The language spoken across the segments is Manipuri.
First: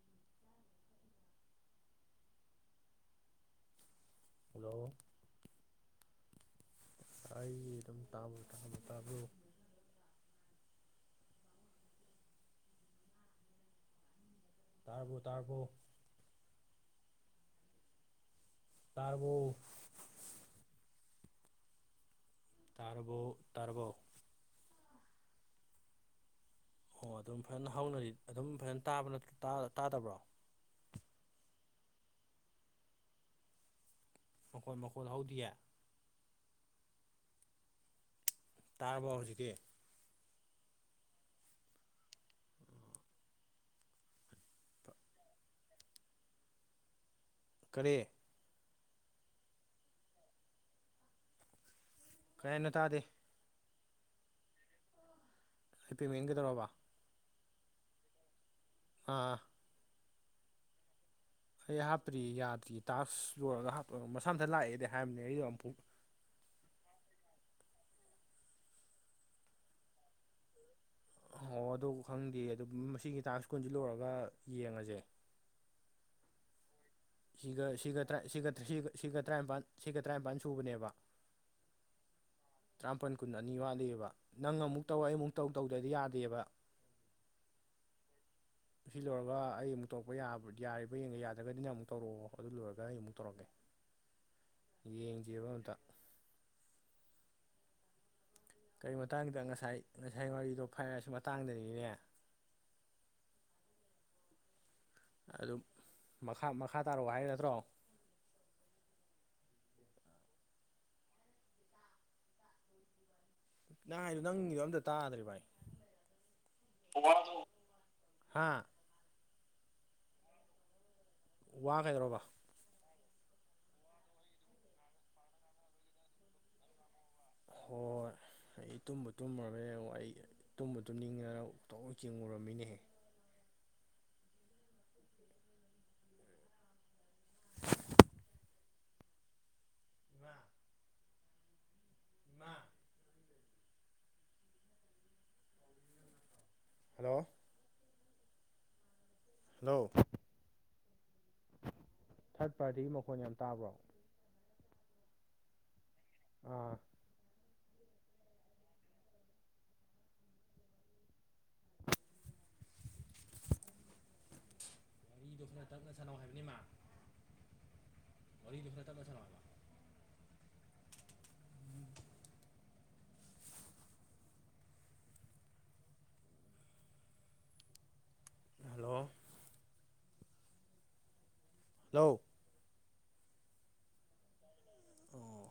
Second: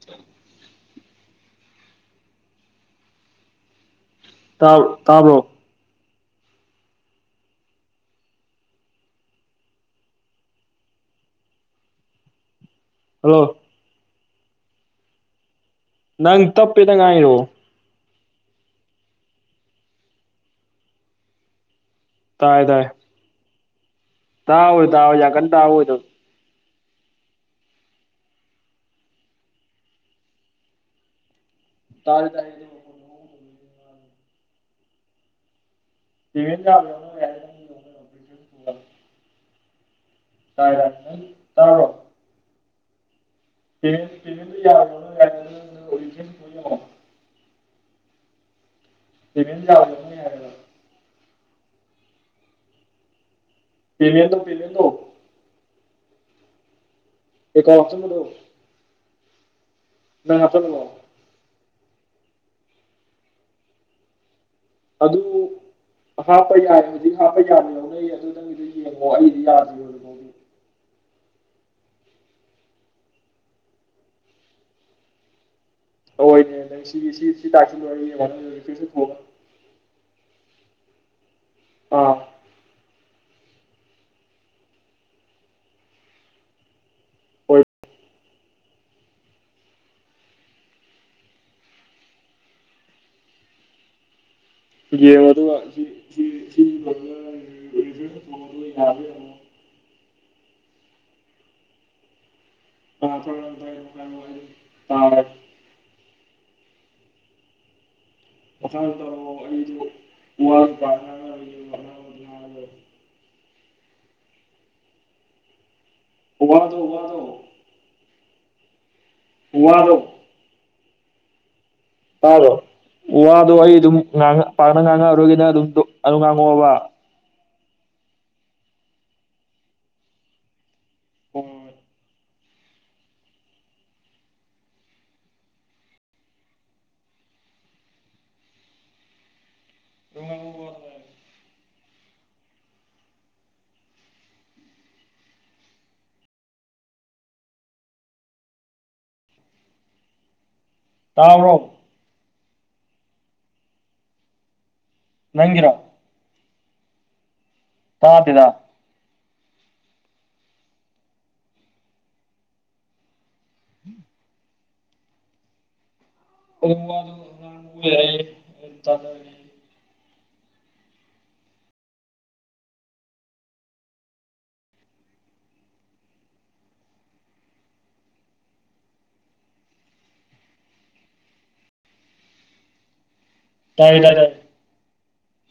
ꯆ ꯇꯥ ꯍꯜꯂꯣ ꯇꯥꯕꯣ ꯑꯩ ꯑꯗꯨꯝ ꯇꯥꯕꯨ ꯇꯥꯕ꯭ꯔ‌ꯣ ꯇꯥꯕ꯭ꯔ‌ꯣ ꯇꯥꯕ꯭ꯔ‌ꯣ ꯍꯜꯂꯣ ꯇꯥꯔꯕ‌ꯣ ꯇꯥꯔꯕ‌ꯣ ꯅꯪ ꯇꯞꯦ ꯇꯪ ꯉꯥꯏꯔꯣ ꯇꯥꯕꯨ ꯇꯗ ꯇꯔꯕꯣ ꯊꯥꯎꯣꯏ ꯊꯥꯎ ꯌꯥ ꯀꯟꯗꯥꯎꯣꯏ ꯑꯣ ꯑꯗꯨꯝ ꯐꯖꯅ ꯍꯧꯅꯔꯤ ꯑꯗꯨꯝ ꯐꯖꯅ ꯇꯥꯕ ꯇꯥꯗꯕ꯭ꯔꯣ ꯇꯥꯥꯏ ꯇꯥꯏ ꯃꯈꯣꯏꯠ ꯃꯈꯣꯠ ꯍꯧꯗꯤꯑ ꯇꯚꯗ ꯇꯥꯔꯕꯣ ꯍꯧꯖꯤꯛꯀꯤ ꯇꯥꯏꯔ ꯇꯥꯣ ꯗꯤ ꯌꯥꯔ ꯀꯣ ꯀꯔꯤꯦ ꯁꯤꯃꯤ ꯌꯥꯕꯅꯤ ꯌꯥꯔꯅ ꯀꯩꯅꯣ ꯇꯥꯗꯦ ꯄꯤꯂꯗꯣ ꯄꯤꯂꯦꯟꯗꯣ ꯑꯩ ꯄꯤ ꯃꯦꯟꯒꯗꯧ꯭ꯔꯕ ꯑꯩ ꯀꯣ ꯑꯣꯐꯁꯟꯗꯣ ꯑꯥ ꯅ ꯑꯄꯥꯣ ꯑꯩ ꯍꯥꯞꯇ꯭ꯔꯤ ꯌꯥꯗ꯭ꯔꯤ ꯇꯥꯛꯁ ꯌꯣꯏꯔꯒ ꯍꯥꯞꯄ ꯃꯁꯥ ꯃꯊ ꯂꯥꯛꯑꯦꯗꯤ ꯍꯥꯏꯕꯅꯦ ꯑꯗꯨ ꯑꯩꯗꯣ ꯑꯃꯨꯐꯛ ꯍꯥꯞꯄ ꯌꯥꯏꯅꯤ ꯍꯧꯖꯤꯛ ꯍꯥꯞꯄ ꯌꯥꯅꯤꯣ ꯅꯣꯏ ꯑꯗꯨ ꯅꯪꯒꯤꯗꯨ ꯌꯦꯡꯉꯣꯑꯣ ꯑꯩꯗꯤ ꯌꯥꯗ꯭ꯣꯗ ꯐꯣꯒꯤ ꯑꯣ ꯑꯗꯨ ꯈꯪꯗꯦ ꯑꯗꯨ ꯃꯁꯤꯒꯤ ꯇꯥꯡꯁ꯭ ꯀꯨꯟꯁꯤ ꯂꯣꯏꯔꯒ ꯌꯦꯡꯉꯁꯦ ꯍ ꯁꯤꯒ ꯁꯤꯒ ꯇꯧꯊꯣꯛꯑꯒ ꯇꯔꯥꯅꯤ ꯁꯤꯒ ꯇꯔꯥꯅꯤꯄꯜ ꯁꯨꯕꯅꯦꯕ ꯑꯥ ꯆꯃꯥꯄꯜ ꯀꯨꯟ ꯑꯅꯤ ꯋꯥꯠꯂꯤꯑꯕ ꯅꯪ ꯑꯃꯨꯛ ꯇꯧ ꯑꯩ ꯑꯃꯨꯛ ꯇꯧ ꯇꯧꯗꯗꯤ ꯌꯥꯗꯦꯕ ꯑꯣꯏꯜ ꯁꯤ ꯂꯣꯏꯔꯒ ꯑꯩ ꯑꯃꯨꯛ ꯇꯧꯔꯛꯄ ꯌꯥꯔꯤꯕ ꯌꯦꯡꯉꯒ ꯌꯥꯗ꯭ꯔꯒꯗꯤꯅ ꯑꯃꯨꯛ ꯇꯧꯔꯛꯑꯣ ꯑꯗꯨ ꯂꯣꯏꯔꯒ ꯑꯩ ꯑꯃꯨꯛ ꯇꯧꯔꯛꯀꯦ [inaudible] ꯌꯦ ꯌꯦꯡꯁꯦꯕ ꯑꯝꯇ ꯀꯔꯤ ꯃꯇꯥꯡꯗ ꯉꯁꯥꯏ ꯉꯁꯥꯏ ꯋꯥꯔꯤꯗꯣ ꯐꯥꯏꯔꯁꯨ ꯃꯇꯥꯡꯗꯅꯤꯅꯦ ꯑ ꯊꯥꯏ ꯇꯥꯔ ꯑꯗꯨꯝ ꯃꯈꯥ ꯃꯈꯥ ꯇꯥꯔꯛꯣ ꯍꯥꯏ ꯅꯠꯇ꯭ꯔꯣ [inaudible] ꯅꯍꯥꯟꯗ ꯅꯪꯒꯤꯗꯣ ꯑꯝꯇ ꯇꯥꯗ꯭ꯔꯔꯤ ꯚꯥꯏ ꯎꯕꯗꯣ ꯎꯕꯗꯣ ꯍꯥ ꯎꯉꯗꯣ ꯋꯥꯒꯗꯔꯕ ꯋꯥꯗꯣ ꯑꯩ ꯑꯗꯨꯝ ꯄꯥꯛꯅ ꯉꯥꯡꯉꯛꯑꯔꯣꯏꯒꯤꯅ ꯑꯗꯨꯝ ꯑꯗꯨ ꯉꯥꯡꯉꯛꯑꯣꯕ ꯍꯣꯏ ꯍꯣꯏ ꯑꯩ ꯇꯨꯝꯕ ꯇꯨꯝꯃꯔꯦ ꯑꯩꯨꯝꯕ ꯇꯨꯅꯤꯡꯗꯅ ꯍꯣꯏ ꯍꯣꯏ ꯇ ꯆꯤꯡꯉꯨꯨꯔꯃꯤꯅꯦꯍꯦ ꯑꯗꯨꯝ ꯉꯥꯡꯉꯛꯑꯣ ꯍꯂꯣ ꯍꯂꯣ ꯇꯥꯔꯕ꯭ꯔꯣ ꯊꯥꯔꯠ ꯄꯥꯔꯇꯤꯒꯤ ꯃꯈꯣꯟ ꯌꯥꯝ ꯇꯥꯕ꯭ꯔꯣ ꯅꯪ ꯉꯔꯣ ꯑꯥ ꯇꯥ ꯄꯦꯗ ꯎꯝ ꯗꯗꯨ ꯐꯔ ꯇ ꯑꯣ ꯑ ꯋꯥꯔꯤꯗꯣ ꯈꯔ ꯇꯞꯅ ꯁꯥꯟꯅꯧ ꯍꯥꯏꯕ ꯑꯗꯨ ꯍꯜꯂꯣ ꯍꯜꯂꯣ ꯇꯥꯏꯌꯦ ꯇꯥꯏ ꯇꯌꯦ ꯑꯣ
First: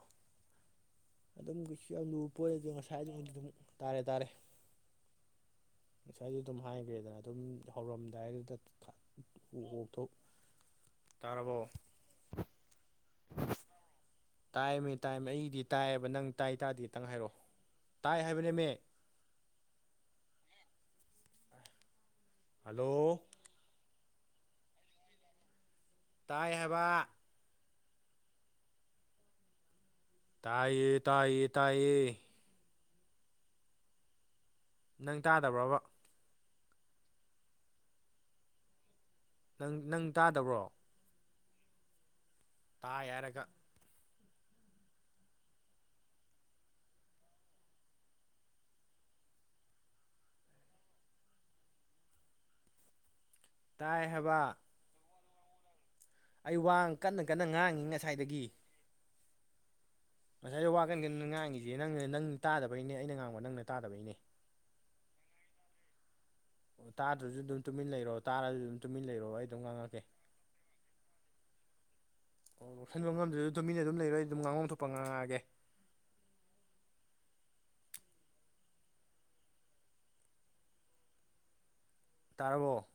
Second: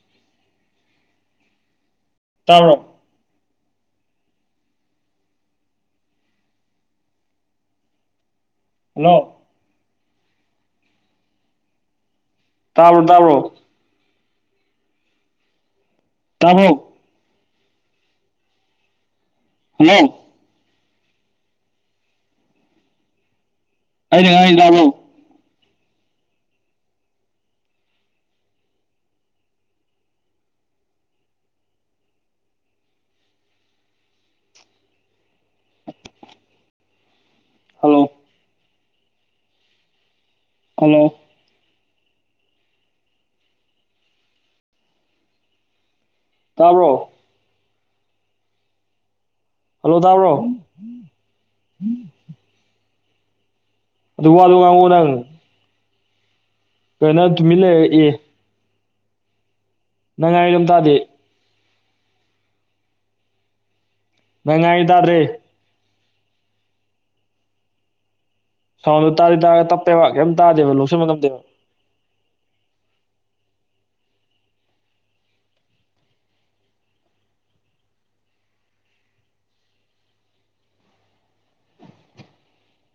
ꯑꯗꯨꯝꯒꯤꯁꯨ ꯌꯥꯝ ꯂꯨꯕ ꯄꯣꯠꯂꯗ ꯇꯥꯕ꯭ꯔꯣ ꯉꯁꯥꯏ ꯑꯗꯨꯃꯗꯤ ꯑꯗꯨꯝ ꯇꯥꯔꯦ ꯇꯥꯔꯦ ꯉꯁꯥꯏꯁꯨ ꯑꯗꯨꯝ ꯍꯥꯏꯈ꯭ꯔꯦꯗꯅ ꯑꯗꯨꯝ ꯍꯧꯔꯝꯗꯥꯏꯗꯨꯗ ꯅꯣ ꯊꯣꯛ ꯇꯥꯔꯕꯣ ꯇꯥꯕ꯭ꯔꯣ ꯇꯥꯕ꯭ꯔꯣ ꯇꯥꯏꯃꯦ ꯇꯥꯏꯝ ꯑꯩꯗꯤ ꯇꯥꯏꯑꯕ ꯅꯪ ꯇꯥꯏ ꯇꯥꯕ꯭ꯔꯣ ꯇꯥꯗꯤ ꯈꯤꯇꯪ ꯍꯥꯏꯔꯛꯑꯣ ꯇꯥꯏ ꯍꯥꯏꯕꯅꯦꯃꯦ ꯍꯜꯂꯣ ꯍꯂꯣ ꯍꯥꯏꯩꯅ ꯉꯥꯏ ꯂꯕꯣ ꯇꯥꯏꯕ ꯇꯌꯦꯌꯦ ꯇꯌꯦꯌꯦ ꯇꯌꯦꯌꯦ ꯅꯪ ꯇꯥꯗꯕ꯭ꯔꯕ ꯍꯜꯂꯣ ꯅꯪ ꯅꯪ ꯇꯥꯗꯕ꯭ꯔꯣ ꯍꯜꯂꯣ ꯀꯥ ꯌꯥꯔꯒ ꯇꯔꯣ ꯍꯜꯂꯣ ꯇꯗꯥꯕ꯭ꯔꯣ ꯇꯥꯏ ꯑꯗꯨꯕꯨ ꯍꯥꯏꯕ ꯑꯗꯨ ꯋꯥꯉꯗ ꯑꯩ ꯋꯥ ꯀꯟꯅ ꯀꯟꯅ ꯇꯨꯃꯤꯟ ꯉꯥꯡꯏꯤ ꯂꯩꯔ ꯑꯦ ꯉꯁꯥꯏꯗꯒꯤ ꯅꯪ ꯉꯥꯡꯉꯤꯗꯣ ꯑꯝ ꯉꯁꯥꯏ ꯋꯥ ꯇꯥꯗꯦ ꯀꯟꯒ ꯉꯥꯡꯉꯁꯤꯦ ꯅꯪꯅ ꯅꯪ ꯇꯥꯗꯕꯩꯅꯦ ꯑꯩꯅ ꯉꯥꯡꯕ ꯅꯪꯅ ꯇꯥꯗꯕꯩꯅꯦ ꯃꯉꯥꯏꯗꯔꯦ ꯑꯣ ꯇꯥꯗ꯭ꯔꯁꯨ ꯑꯗꯨꯝ ꯇꯨꯃꯤꯟ ꯂꯩꯔꯣ ꯇꯥꯔꯁꯨ ꯑꯗꯨꯝ ꯇꯨꯃꯤꯟ ꯁꯥꯎꯟꯗꯣ ꯂꯩꯔꯣ ꯇꯥꯗꯤ ꯑꯩ ꯑꯗꯨꯝ ꯇꯥꯔꯒ ꯉꯥꯡꯉꯛꯀꯦ ꯇꯞꯄꯦꯕ ꯀꯩꯝ ꯇꯗꯦꯕ ꯂꯧꯁꯤꯟꯕ ꯃꯇꯝꯗꯦꯕ ꯑꯣ ꯂ ꯂꯧꯁꯟꯕ ꯉꯝꯗ꯭ꯔꯁꯨ ꯑꯗꯨꯝ ꯃꯤꯅ ꯑꯗꯨꯝ ꯂꯩꯔꯣꯏ ꯑꯩ ꯑꯗꯨꯝ ꯉꯥꯉꯣꯝ ꯊꯣꯛꯄ ꯉꯥꯡꯉꯛꯑꯒꯦ ꯇꯥꯔꯔꯕꯣ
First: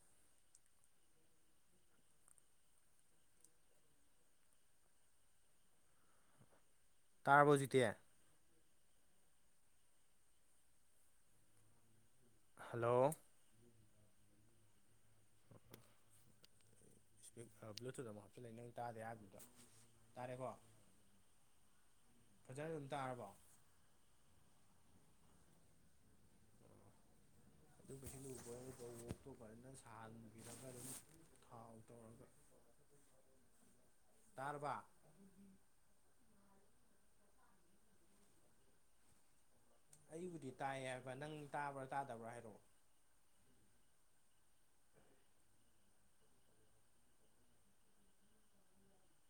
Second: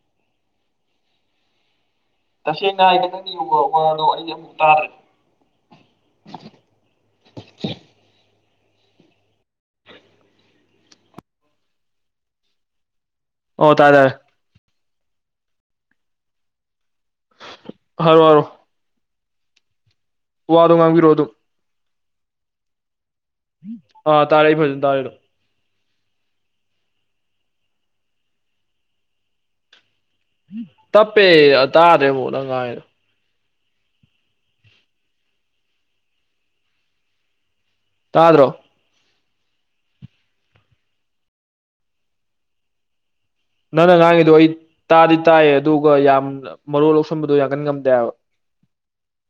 ꯇꯁꯦꯡꯅ ꯍꯥꯏꯒꯗꯪꯅꯤ ꯌ ꯋꯥ ꯋꯥꯗꯣ ꯑꯩ ꯑꯃꯨꯛ ꯇꯥꯔꯦ ꯇꯥꯔꯕꯖꯤꯇ ꯍꯜꯂꯣ ꯑꯣ ꯇꯥꯗꯥ ꯏꯁ ꯕ꯭ꯂꯨꯇꯨꯠ ꯑꯃ ꯍꯥꯏꯔꯣ ꯍꯥꯞꯆꯜꯂꯦ ꯅꯪ ꯇꯥꯗꯦ ꯍꯥꯏꯗꯅꯤ ꯋꯥꯗ ꯉꯥꯡꯒꯤꯔ ꯑꯣꯏ ꯑꯗꯨ ꯐꯖ ꯑꯗꯨꯝ ꯇꯥꯔꯕꯣ ꯑ ꯇꯔꯦ ꯐꯖ ꯇꯥꯔꯦ ꯂ ꯑꯗꯨ ꯄ ꯎ ꯐꯥꯏ ꯇꯞꯄꯦ ꯇꯥꯔꯦꯃꯣ ꯅꯪꯉꯔ ꯇꯔꯕꯥ ꯇꯥꯗ꯭ꯔꯣ ꯑꯩꯕꯨꯗꯤ ꯇꯥꯏꯌꯦ ꯍꯥꯏꯕ ꯅꯪ ꯇꯥꯕ꯭ꯔꯥ ꯇꯥꯗꯕ꯭ꯔꯥ ꯍꯥꯏꯔꯛꯑꯣ ꯅꯪꯅ ꯉꯥꯡꯉꯤꯗꯣ ꯑꯩ ꯇꯥꯗꯤ ꯇꯥꯏꯌꯦ ꯑꯗꯨꯒ ꯌꯥꯝ ꯃꯔꯣ ꯂꯧꯁꯟꯕꯗꯣ ꯌꯥꯡ ꯀꯟ ꯉꯝꯗꯦꯕ ꯎꯝ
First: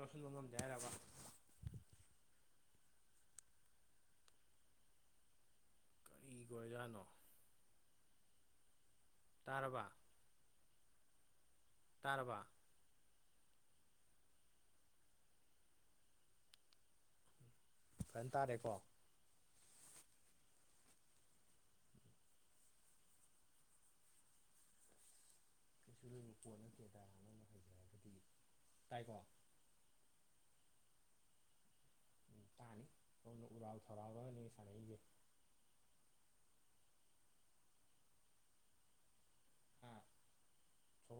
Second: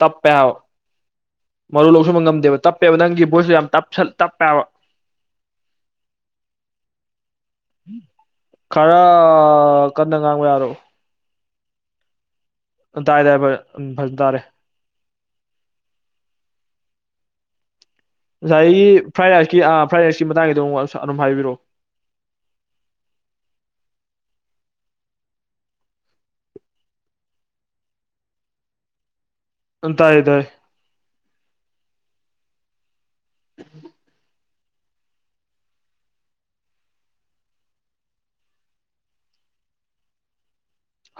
ꯇꯞꯄꯦ ꯃꯔꯨ ꯂꯧ ꯁꯕ ꯉꯝꯗꯦꯕꯞ ꯇꯞꯄꯦꯕ ꯅꯪꯒꯤ ꯕꯣꯠꯁꯨ ꯌꯥꯝꯞ ꯇꯞꯄꯦꯕ ꯀꯔꯤꯒꯖꯥꯠꯅꯣ ꯈꯔ ꯀꯟꯅ ꯉꯥꯡꯕ ꯌꯥꯔꯣ ꯇꯔꯔꯕ ꯇꯥꯏ ꯇꯌꯦ ꯐ ꯐꯖ ꯇꯔꯦ ꯐꯖꯅ ꯁꯥꯏ ꯇꯥꯔꯦꯀꯣ ꯐ꯭ꯔꯥꯏ ꯔ ꯐ꯭ꯔꯥꯏ ꯔꯥꯏꯁꯀꯤ ꯃꯇꯥꯡꯒꯤꯗꯨꯛ ꯑꯗꯨꯝ ꯍꯥꯏꯕꯤꯔꯛꯑꯣ ꯀꯩꯁꯨ ꯂꯩꯣꯏꯕ ꯄꯣꯠ ꯅꯠꯇꯦꯗ ꯅ ꯍꯩꯖꯒꯗꯤ ꯇꯥꯏꯀꯣ ꯑ ꯇꯑ ꯇꯑ ꯀꯅ ꯎꯗꯥꯥꯎ ꯊꯔꯕ ꯅ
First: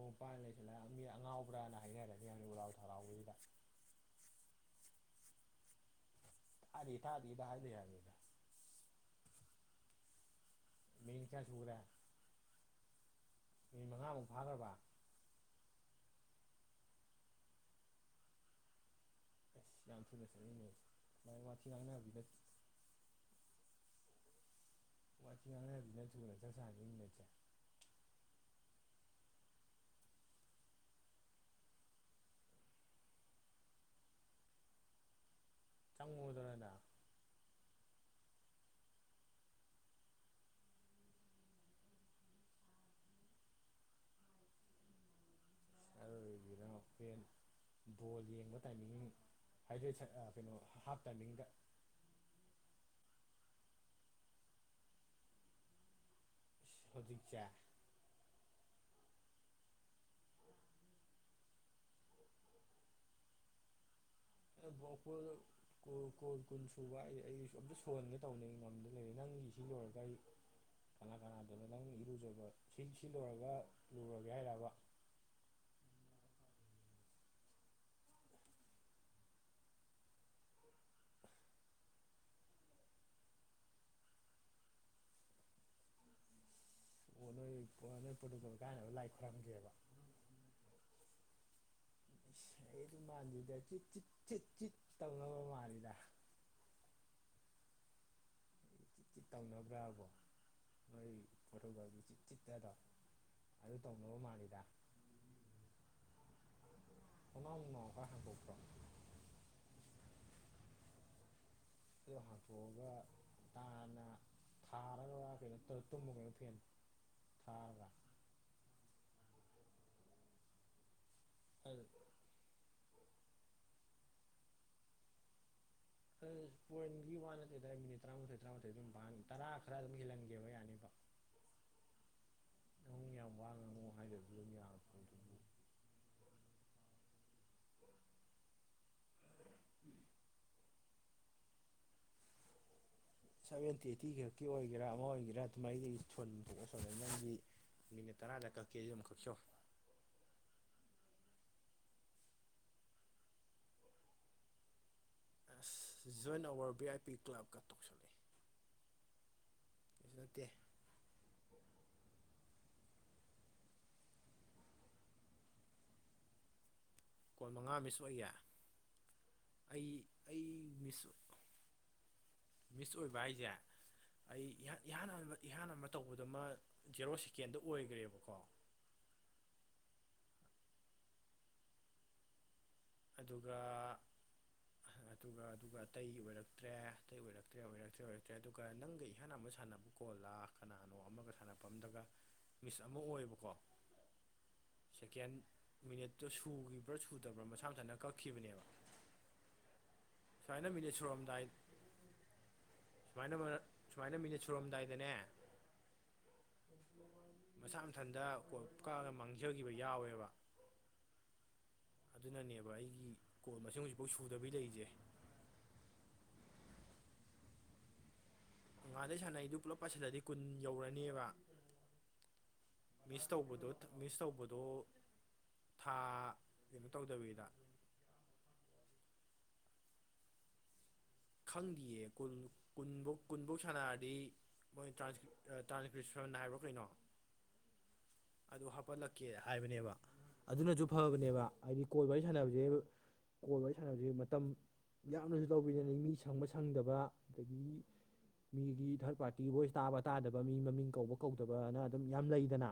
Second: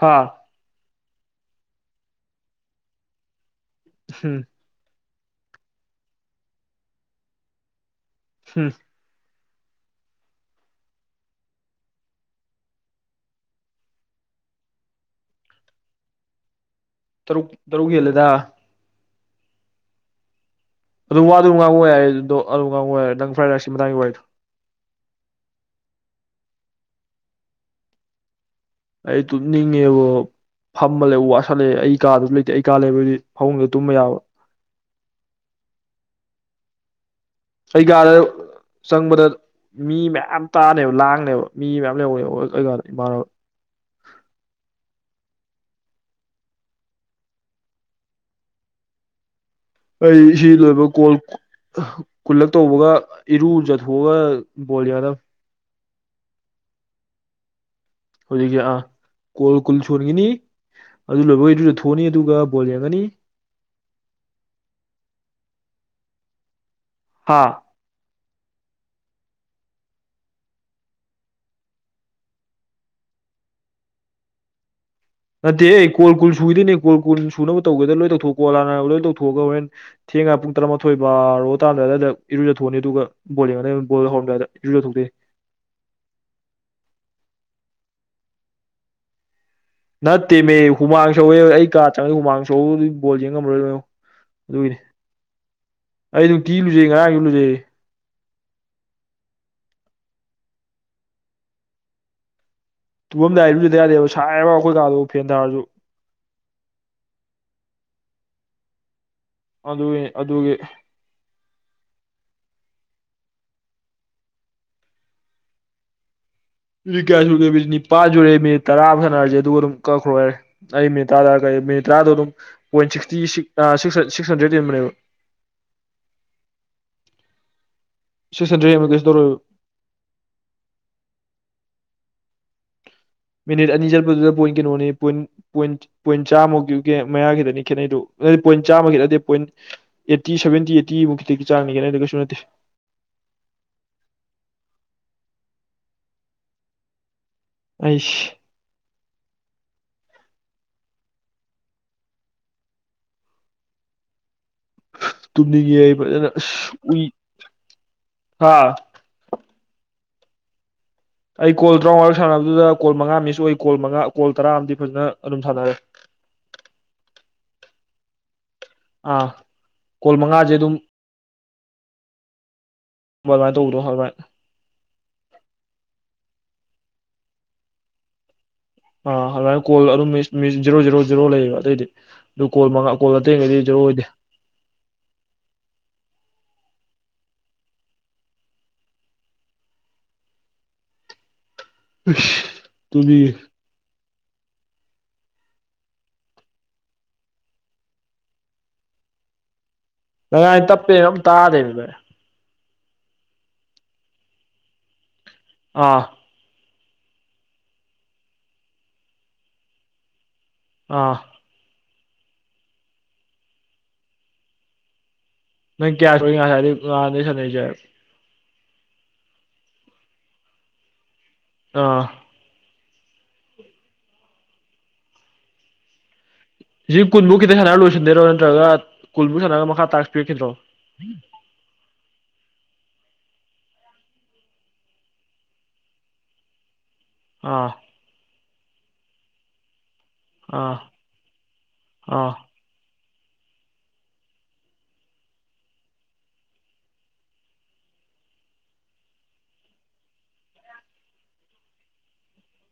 ꯍꯥ ꯂꯩꯁꯤꯜꯂ ꯃꯤ ꯑꯉꯥꯎꯕ꯭ꯔꯥꯅ ꯍꯥꯏꯅꯔꯒ ꯌꯥꯝꯅ ꯎꯔꯥꯎ ꯊꯔꯥꯎꯕꯒꯤꯗ ꯍꯝ ꯑꯗ ꯊꯥꯗꯗ ꯍꯥꯏꯗ ꯌꯥꯔꯦꯗ ꯍꯝ ꯃꯤ ꯀꯌꯥ ꯆꯨꯔ ꯃꯤ ꯃꯉꯥꯃꯨꯛ ꯐꯥꯔꯕ ꯇꯔꯨꯛ ꯇꯔꯨꯛ ꯍꯦꯜꯂꯦꯗ ꯑꯁ ꯌꯥꯝ ꯊꯨꯅꯁꯠ ꯑꯗꯨ ꯋꯥ ꯑꯗꯨ ꯉꯥꯡꯉ ꯌꯥꯏ ꯑꯗꯣ ꯑꯗꯨ ꯉꯥꯡꯉ ꯌꯥꯔ ꯂꯪ ꯐ꯭ꯔꯥꯏꯗ ꯔꯥꯏꯁꯀꯤ ꯃꯇꯥꯡꯒꯤ ꯋꯥꯏꯗꯣ ꯆ ꯑꯩ ꯇꯨꯅꯤꯉꯦꯕ ꯐꯝꯃ ꯂꯩ ꯋꯥꯁꯠꯂꯛꯑꯦ ꯑꯩ ꯀꯥꯗꯁꯨ ꯂꯩꯇꯦ ꯑꯩ ꯀꯥ ꯂꯩꯕꯗꯤ ꯐꯃꯨꯡꯗ ꯇꯨꯝꯕ ꯌꯥꯕ ꯆꯪꯉꯨꯗ꯭ꯔꯅ ꯑꯩꯒꯗ ꯁꯪꯕꯗ ꯃꯤ ꯃꯌꯥꯝ ꯇꯥꯅꯦꯕ ꯂꯥꯡꯅꯦꯕ ꯃꯤ ꯃꯌꯥꯝ ꯂꯩꯍꯅꯦꯕ ꯏꯃꯥꯟ ꯎꯝ ꯑꯗꯨ ꯑꯣꯏꯒꯤꯅ ꯍꯦꯟ ꯕꯣꯜ ꯌꯦꯡꯕ ꯇꯥꯏꯃꯤꯡ ꯍꯥꯏꯗ꯭ꯔꯦꯠ ꯑꯩ ꯁꯤ ꯀꯩꯅꯣ ꯂꯣꯏꯕ ꯍꯥꯞ ꯀꯣꯜ ꯇꯥꯏꯃꯤꯡꯗ ꯈꯨꯜꯂꯛ ꯇꯧꯕꯒ ꯏꯔꯨꯖ ꯍ ꯣꯜ ꯌꯥꯗ [inaudible] ꯍꯧꯖꯤꯛꯁ ꯑꯥ ꯀꯣꯜ ꯀꯨꯜ ꯁꯣꯟꯈꯤꯅꯤ ꯑꯗꯨ ꯂꯣꯏꯕꯈꯩ ꯑꯗꯨꯗ ꯊꯣꯛꯑꯅꯤ ꯑꯗꯨꯒ ꯕꯣꯜ ꯌꯦꯡꯒꯅꯤ ꯀ ꯀꯨꯟ ꯁꯨꯕ ꯑꯩ ꯍꯥ ꯑꯝꯇ ꯁꯣꯟꯒꯦ ꯇꯧꯅꯤꯡ ꯃꯝꯗ ꯂꯩꯔꯦ ꯅꯪꯒꯤ ꯁꯤ ꯂꯣꯏꯔꯒ ꯑꯩ ꯀꯅꯥ ꯀꯅꯥꯗꯅ ꯅꯪ ꯏꯔꯨꯖꯕ ꯁꯤ ꯁꯤ ꯂꯣꯏꯔꯒ ꯂꯨꯔꯒꯦ ꯍꯥꯏꯔꯕ ꯅꯠꯇꯦ ꯑꯩ ꯀꯣꯜ ꯀꯨꯜ ꯁꯨꯗꯣꯏꯅꯦ ꯀꯣꯜ ꯀꯨꯜ ꯁꯨꯅꯕ ꯇꯧꯒꯦꯗ ꯂꯣꯏ ꯇꯧꯊꯣꯛ ꯀꯣꯜ ꯂꯥꯟꯅ ꯂꯣꯏ ꯇꯧꯊꯣꯛꯑꯒ ꯍꯣꯔꯦꯟ ꯊꯦꯡꯉ ꯄꯨꯡ ꯇꯔꯥꯃꯊꯣꯏꯕꯥꯔꯣ ꯇꯥꯔꯝꯗꯥꯋꯥꯏꯗ ꯏꯔꯨꯖꯊꯑꯅꯤ ꯑꯗꯨꯒ ꯕꯣꯂꯤꯡꯉꯗ ꯕꯣꯜ ꯍꯧꯔꯝꯗꯥꯏꯗ ꯏꯔꯨꯖ ꯊꯣꯛꯇꯦ [unintelligible] ꯄ꯭ꯔꯣꯇꯨꯀꯣꯜ ꯀꯥꯏꯅꯕ ꯂꯥꯏ ꯈꯨꯣꯏꯔꯝꯗꯦꯕ ꯅꯦꯃꯦ ꯍꯨꯃꯥꯡꯁ ꯑꯣꯏ ꯑꯩ ꯀꯥ ꯆ ꯍꯨꯃꯥꯡ ꯑꯩ ꯁꯗꯤ ꯑꯗꯨꯝ ꯕꯣꯜ ꯃꯥꯟꯗꯦꯗ ꯌꯦꯡꯉꯝꯃꯣꯏꯣ ꯆꯤꯠ ꯆꯤꯠ ꯆꯤꯠ ꯆꯤꯠ ꯑꯗꯨꯒꯤꯅꯤ ꯇꯧꯅꯕ ꯃꯥꯜꯂꯤꯗ ꯑꯩ ꯅꯨꯡꯇꯤ ꯂꯨꯖꯩ ꯀꯌꯥ ꯀꯂꯨꯖ ꯆꯤꯠ ꯇꯧꯅꯕ꯭ꯔꯥꯕꯣꯣꯏ ꯐꯤ ꯇꯨꯐꯝꯝꯗ ꯍꯥꯏꯏꯔꯤꯕꯨꯁꯨꯗ ꯌꯥꯗꯦꯕ ꯁꯥꯏꯕ ꯑꯩꯈꯣꯏ ꯀꯥꯗꯕꯨ ꯐꯦꯟ ꯊꯥꯔꯁꯨ ꯑꯅꯀ ꯍꯗꯝ ꯑꯗꯨ ꯑꯗꯨꯒꯤ ꯣ ꯍꯥꯡꯇꯣꯛꯑꯒꯅ ꯊꯥꯔꯒ ꯀꯩꯅꯣꯨꯝꯃꯩꯅ ꯌꯥ ꯁꯨꯔꯦ ꯃꯤꯠ ꯅꯤꯄꯥꯟ ꯁꯨꯔꯦ ꯃꯤꯅꯤꯠ ꯇꯔꯥ ꯁꯥꯟꯅꯔꯁꯦ ꯑꯗꯨꯒ ꯑꯗꯨꯝ ꯀꯛꯈ꯭ꯔꯣ ꯍꯥꯏꯔꯦ ꯑꯩ ꯃꯤꯅꯤꯠ ꯃꯤꯅꯤꯠ ꯇꯔꯥꯗꯣ ꯑꯗꯨꯝꯣꯏ ꯁꯤꯛꯁꯇꯤ ꯁꯤꯛꯁ ꯍꯟꯗ꯭ꯔꯦꯠꯕꯅꯦꯕ ꯋꯥ ꯇꯔꯥꯃꯥꯊꯣꯏ ꯁꯤꯛꯁ ꯇꯔꯥꯃꯥꯊꯣꯏ ꯍꯟꯗ꯭ꯔꯦꯗ ꯍꯦꯟꯕ ꯑꯗꯨꯝ ꯀꯩꯁꯨ ꯄꯅꯤ ꯇꯧꯔꯣꯏꯕ ꯇꯔꯥ ꯈꯔ ꯑꯗꯨꯝ ꯍꯦꯜꯍꯟꯒꯦꯕ ꯌꯥꯅꯤꯕ ꯅꯪ ꯌꯥꯝ ꯋꯥ ꯃꯤꯅꯤꯠ ꯉꯥꯡꯉꯨ ꯑꯅꯤ ꯆꯠꯄꯗꯨꯗ ꯍꯥꯏꯗ꯭ꯔꯁꯨ ꯑꯗꯨꯝ ꯄꯣꯏꯟ ꯌꯥꯕ ꯀꯩꯅꯣꯅꯤ ꯄꯣꯠꯇꯨꯕꯨ ꯄꯣꯏꯟ ꯆꯥꯝꯃ ꯃꯌꯥꯒꯤꯗꯅꯤ ꯈꯦꯠꯩꯗꯨ ꯄꯣꯏꯟ ꯆꯥꯃ ꯈꯦꯠꯠꯇꯗꯦ ꯄꯣꯏꯟ ꯑꯦꯠꯇꯤ ꯁꯚꯦꯟꯇꯤ ꯑꯩꯠꯇꯤꯃꯨꯛ ꯈꯤꯇꯒꯤ ꯆꯥꯡꯅꯤꯅ ꯀꯩꯁꯃ ꯁꯚꯦꯟꯇꯤ ꯑꯩꯠꯇꯤ ꯈꯛꯀꯤ ꯑꯣꯏꯒꯦꯔꯥ ꯑꯃ ꯑꯣꯏꯒꯦꯔꯥ ꯑꯗꯨꯃꯥꯏꯗꯒꯤ ꯁꯣꯟ ꯊꯣꯛꯑ ꯁꯣꯂ ꯅꯪꯒꯤ ꯃꯤ ꯇꯔꯥ ꯑꯩꯁ ꯂꯀ ꯀꯖꯤꯝ ꯈꯔꯆꯣ ꯇꯨꯝꯅꯤꯡꯉꯦ ꯑꯩ ꯑꯁ ꯐꯖꯅ ꯖꯣꯏꯟ ꯑꯁ ꯑꯋꯥꯔ ꯚꯤ ꯑꯥꯏ ꯎꯏ ꯄꯤ ꯍꯥꯥ ꯏꯁꯠꯇꯦ ꯑꯩ ꯀꯣꯜ ꯇꯔꯥꯃꯉꯔꯛ ꯁꯥꯟꯅꯕꯗꯨꯗ ꯀꯣꯜ ꯃꯉꯥ ꯃꯤꯁꯨ ꯑꯣꯏ ꯀꯣꯜ ꯃꯉꯥ ꯀꯣꯜ ꯇꯔꯥ ꯑꯃꯗꯤ ꯐꯖꯅ ꯑꯗꯨꯝ ꯁꯥꯟꯅꯔꯦ ꯀꯣꯜ ꯃꯉꯥ ꯃꯤꯁ ꯑꯣꯏꯌꯦ ꯑꯥ ꯑꯩ ꯀꯣꯜ ꯑꯩ ꯃꯉꯥꯁꯦ ꯑꯗꯨꯝ ꯃꯤꯁ ꯃꯤꯁ ꯑꯣꯏꯕ ꯍꯥꯏꯁꯦ ꯑꯗꯨꯃꯥꯏꯅ ꯇꯧꯕꯗꯣ ꯑꯗꯨꯃꯥꯏꯅ ꯑꯩ ꯏꯍꯥꯟ ꯏꯍꯥꯟ ꯑꯃ ꯇꯧꯕ ꯎꯗꯨꯃ ꯖꯦꯔꯣ ꯁꯦꯀꯦꯟꯗ ꯑꯣꯏꯈ꯭ꯔꯦꯕꯀꯣ ꯑꯥ ꯑꯗꯨꯃꯥꯏꯅ ꯀꯣꯜ ꯑꯗꯨꯝ ꯃꯤ ꯖꯦꯔꯣ ꯖꯦꯔꯣ ꯖꯦꯔꯣ ꯂꯩꯌꯦꯕ ꯑꯇꯩꯗꯤ ꯀꯣꯜ ꯃꯉꯥ ꯀꯣꯜ ꯑꯗꯨꯒ ꯑꯇꯩꯉꯩꯗꯤꯖꯔꯨ ꯑꯣꯏꯗꯦ ꯇꯩ ꯑꯣꯏ ꯛꯇ꯭ꯔꯦ ꯑꯇꯩ ꯑꯣꯏꯔꯛꯇ꯭ꯔꯦ ꯑꯣꯏꯔꯛꯇ꯭ꯔꯦ ꯑꯣꯏꯔꯛꯇ꯭ꯔꯦ ꯑꯗꯨꯒ ꯅꯪꯒ ꯏꯍꯥꯟꯥꯟꯕ ꯁꯥꯟꯅꯕ ꯀꯣꯂꯥ ꯀꯅꯥꯅꯣ ꯑꯃꯒ ꯁꯥꯟꯅꯕ ꯑꯝꯗꯒ ꯃꯤꯁ ꯑꯃ ꯇꯃꯤ ꯑꯣꯏꯌꯦꯕꯀꯣ ꯁꯦꯀꯦꯟ ꯃꯤꯅꯤꯠꯇꯨ ꯁꯨꯈꯤꯕ꯭ꯔꯥ ꯁꯨꯗꯕ꯭ꯔꯥ ꯃꯁꯥ ꯥꯞꯊꯅ ꯀꯛꯈꯤꯕꯅꯦꯕ ꯅꯉꯥꯏ ꯁꯨꯃꯥꯏꯅ ꯃꯤꯅꯤꯠ ꯇꯞꯄꯦꯅ ꯑꯗꯨꯝ ꯁꯨꯔꯝꯗꯥꯏ ꯇꯥꯗꯦꯕꯗ ꯁꯨꯃꯥꯏꯅ ꯁꯨꯃꯥꯏꯅ ꯃꯤꯅꯠ ꯁꯨꯔꯝꯗꯥꯏꯗꯅꯦ ꯑꯥ ꯃꯁꯥ ꯃꯊꯟꯇ ꯀ ꯀꯛꯑꯒ ꯃꯥꯡꯖꯈꯤꯕ ꯌꯥꯎꯋꯦꯕ ꯑꯥ ꯑꯗꯨꯅꯅꯦꯕ ꯑꯩꯒꯤ ꯀꯣꯜ ꯃꯁꯤꯡ ꯍꯧꯖꯤꯛꯐꯥꯎ ꯁꯨꯗꯕꯤ ꯂꯩꯔꯤꯁꯦ ꯅꯪ ꯀꯌꯥ ꯁꯨ ꯉꯗꯤ ꯉꯥꯅ ꯁꯥꯟꯅꯩꯁꯦ ꯉꯥꯗꯩ ꯁꯥꯟꯅꯩꯗꯨ ꯄꯨꯂꯞ ꯄꯥꯁꯤꯜꯂꯗꯤ ꯀꯨꯟ ꯌꯧꯔꯅꯦꯕ ꯑꯥ ꯃꯤꯁ ꯇꯧꯕꯗꯣ ꯃꯤꯁ ꯇꯧꯕꯗꯣ ꯊꯥ ꯀꯩꯅꯣ ꯁꯤ ꯀꯨꯟꯕꯨ ꯇꯧꯗꯕꯤꯗ ꯈꯤꯇꯪ ꯁꯥꯟꯅꯔ ꯂꯣꯏꯁꯤꯟꯗꯣꯏꯔꯣ ꯅꯠꯇ꯭ꯔꯒ ꯀꯨꯟꯕꯨ ꯁꯥꯟꯅꯔꯒ ꯃꯈꯥ ꯇꯥ ꯄꯤꯔꯛꯈꯤꯗ꯭ꯔꯣ ꯈꯪꯗꯌꯦ ꯀꯨꯟꯐꯧ ꯀꯨꯟꯐꯧ ꯁꯥꯟꯅꯔꯗꯤ ꯃꯣꯏ ꯇ꯭ꯔꯥꯟꯁꯀꯔꯤꯁꯟ ꯍꯥꯏꯕ꯭ꯔꯣ ꯀꯩꯅꯣ ꯑꯥ ꯑꯗꯨ ꯍꯥꯞꯄꯠꯂꯛꯀꯦ ꯍꯥꯏꯕꯅꯦꯕ ꯑꯥ ꯑꯗꯨꯅꯁꯨ ꯐꯕꯅꯦꯕ ꯍꯥꯏꯗꯤ ꯀꯣꯜ ꯋꯥꯔꯤ ꯋꯥꯔꯤ ꯑꯥ ꯁꯥꯟꯅꯕꯁꯦ ꯀꯣ ꯋꯥꯔꯤ ꯁꯥꯟꯅꯕꯁꯤ ꯃꯇꯝ ꯌꯥꯝꯅꯁꯨ ꯇꯧꯕꯤꯗꯅ ꯃꯤ ꯁꯪꯕ ꯁꯪꯗꯕ ꯑꯗꯒꯤ ꯃꯤꯒꯤ ꯊꯥꯔꯠ ꯄꯥꯔꯇꯤ ꯚꯣꯏꯁ ꯇꯥꯕ ꯇꯥꯗꯕ ꯃꯤ ꯃꯃꯤꯡ ꯀꯧꯕ ꯀꯧꯗꯕꯅ ꯑꯗꯨꯝ ꯌꯥꯝ ꯂꯩꯗꯅ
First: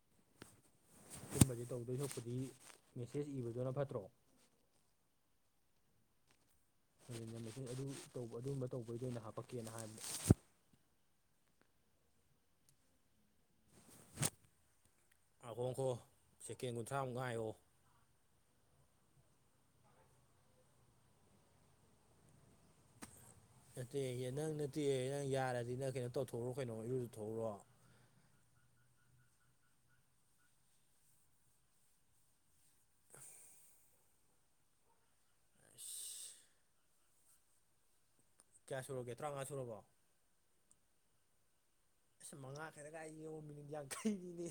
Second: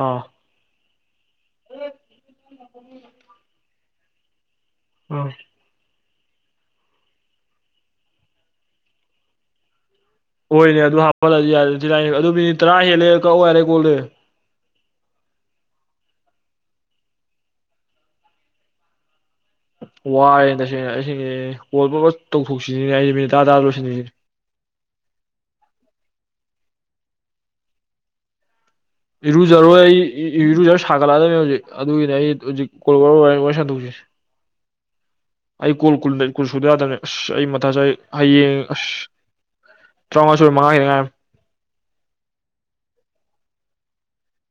ꯑꯥ ꯁꯨꯝꯕꯗꯤ ꯇꯧꯗꯣꯏ ꯁꯄꯨꯗꯤ ꯃꯦꯁꯦꯖ ꯏꯕꯗꯨꯅ ꯐꯠꯇ꯭ꯔꯣ ꯑꯥ ꯉꯃꯦ ꯑꯗꯨ ꯇꯧꯕ ꯑꯗꯨꯒꯨꯝꯕ ꯇꯧꯕꯩꯗ ꯑꯣꯏꯅ ꯍꯥꯄꯛꯀꯦꯅ ꯍꯥꯏꯕꯅꯤ ꯍꯣꯏꯅꯦ ꯑꯗꯨ ꯍꯥꯞꯄꯗꯤ ꯌꯥꯔꯦꯥꯏ ꯑꯗꯨ ꯃꯤꯅꯤꯠ ꯇꯔꯥ ꯍꯦꯜꯂꯦ ꯀꯛꯑꯣ ꯌꯥꯔꯦ ꯀꯣꯜꯂꯦ ꯑꯥꯍꯣꯡꯈꯣ ꯁꯦꯀꯦꯟ ꯀꯨꯟꯊ꯭ꯔꯥꯃꯨꯛ ꯉꯥꯏꯌꯣ ꯋꯥꯔꯦ ꯇꯁꯦꯡꯅ ꯑꯩꯁꯁꯦꯜ ꯄꯨꯂ ꯇꯧꯊꯣꯛꯁꯤꯅꯤꯅꯦ ꯑꯩ ꯅꯨ ꯑ ꯌꯦꯅꯥꯅ ꯅꯠꯇꯦ ꯅꯪ ꯌꯥꯔꯗꯤ ꯅ ꯀꯩꯅꯣ ꯇꯧꯊꯣꯛꯎꯔꯣ ꯀꯩꯅꯣ ꯏꯔꯨ ꯇꯊꯣꯛꯎꯔꯣ ꯏꯔꯨꯖꯔꯣꯏ ꯑꯩ ꯏꯔꯨꯖꯔꯣꯏ ꯁꯥꯒꯠꯂꯛꯑꯗꯕꯅꯤ ꯍꯧꯖꯤꯛ ꯑꯗꯨꯒꯤꯅꯦ ꯑꯩ ꯍꯧꯖꯤꯛ ꯀꯣꯔ ꯁꯟꯗꯣꯛꯁꯤꯦ [unintelligible] ꯑꯩ ꯀꯣꯜ ꯀꯨꯜ ꯀꯨꯜ ꯁꯨꯗ ꯌꯥꯗꯅꯦ ꯑꯩ ꯃꯊꯥ ꯆ ꯍꯌꯦꯡ ꯀꯌꯥ ꯑꯁ ꯁꯨꯔꯒꯦ ꯇꯔꯥꯃꯉꯥ ꯁꯨꯔꯕꯣ ꯇꯔꯥꯃꯉꯥ ꯁꯨꯔ ꯃꯉꯥꯒꯤꯅꯉꯥꯏꯔ ꯑꯁ ꯃꯉꯥ ꯈꯔ ꯀꯥꯏꯡ ꯃꯤꯅꯠ ꯌꯥꯡꯈꯩꯅꯤꯅꯦ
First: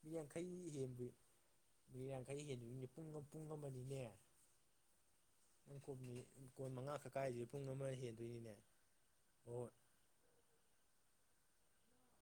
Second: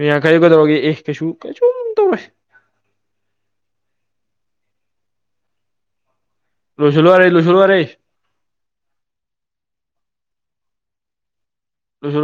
ꯃꯤ ꯌꯥꯡꯈꯩꯗꯣ ꯌꯥꯡꯈꯩ ꯀꯩꯗꯧꯔꯒꯦ ꯑꯦ ꯍꯦꯟꯕꯤ ꯀꯩꯁꯨ ꯀꯩꯁꯨꯝ ꯃꯤ ꯇꯧꯔꯣꯏ ꯌꯥꯡꯈꯩ ꯍꯦꯟꯕꯤꯅꯦ ꯄꯨꯡ ꯄꯨꯡ ꯑꯃꯅꯤꯅꯦ ꯀ ꯀꯣꯟ ꯂꯣꯏꯁꯤꯜꯂꯨ ꯃꯉꯥꯈꯛ ꯌꯥꯔꯦ ꯀꯥꯏꯁꯦ ꯂꯣꯏꯁꯤꯜꯂꯨ ꯄꯨꯡ ꯌꯥꯔꯦ ꯑꯃ ꯍꯦꯟꯗꯣꯏꯅꯤꯅꯦ ꯍ ꯍꯣꯏ ꯂꯣꯏꯁꯤꯜ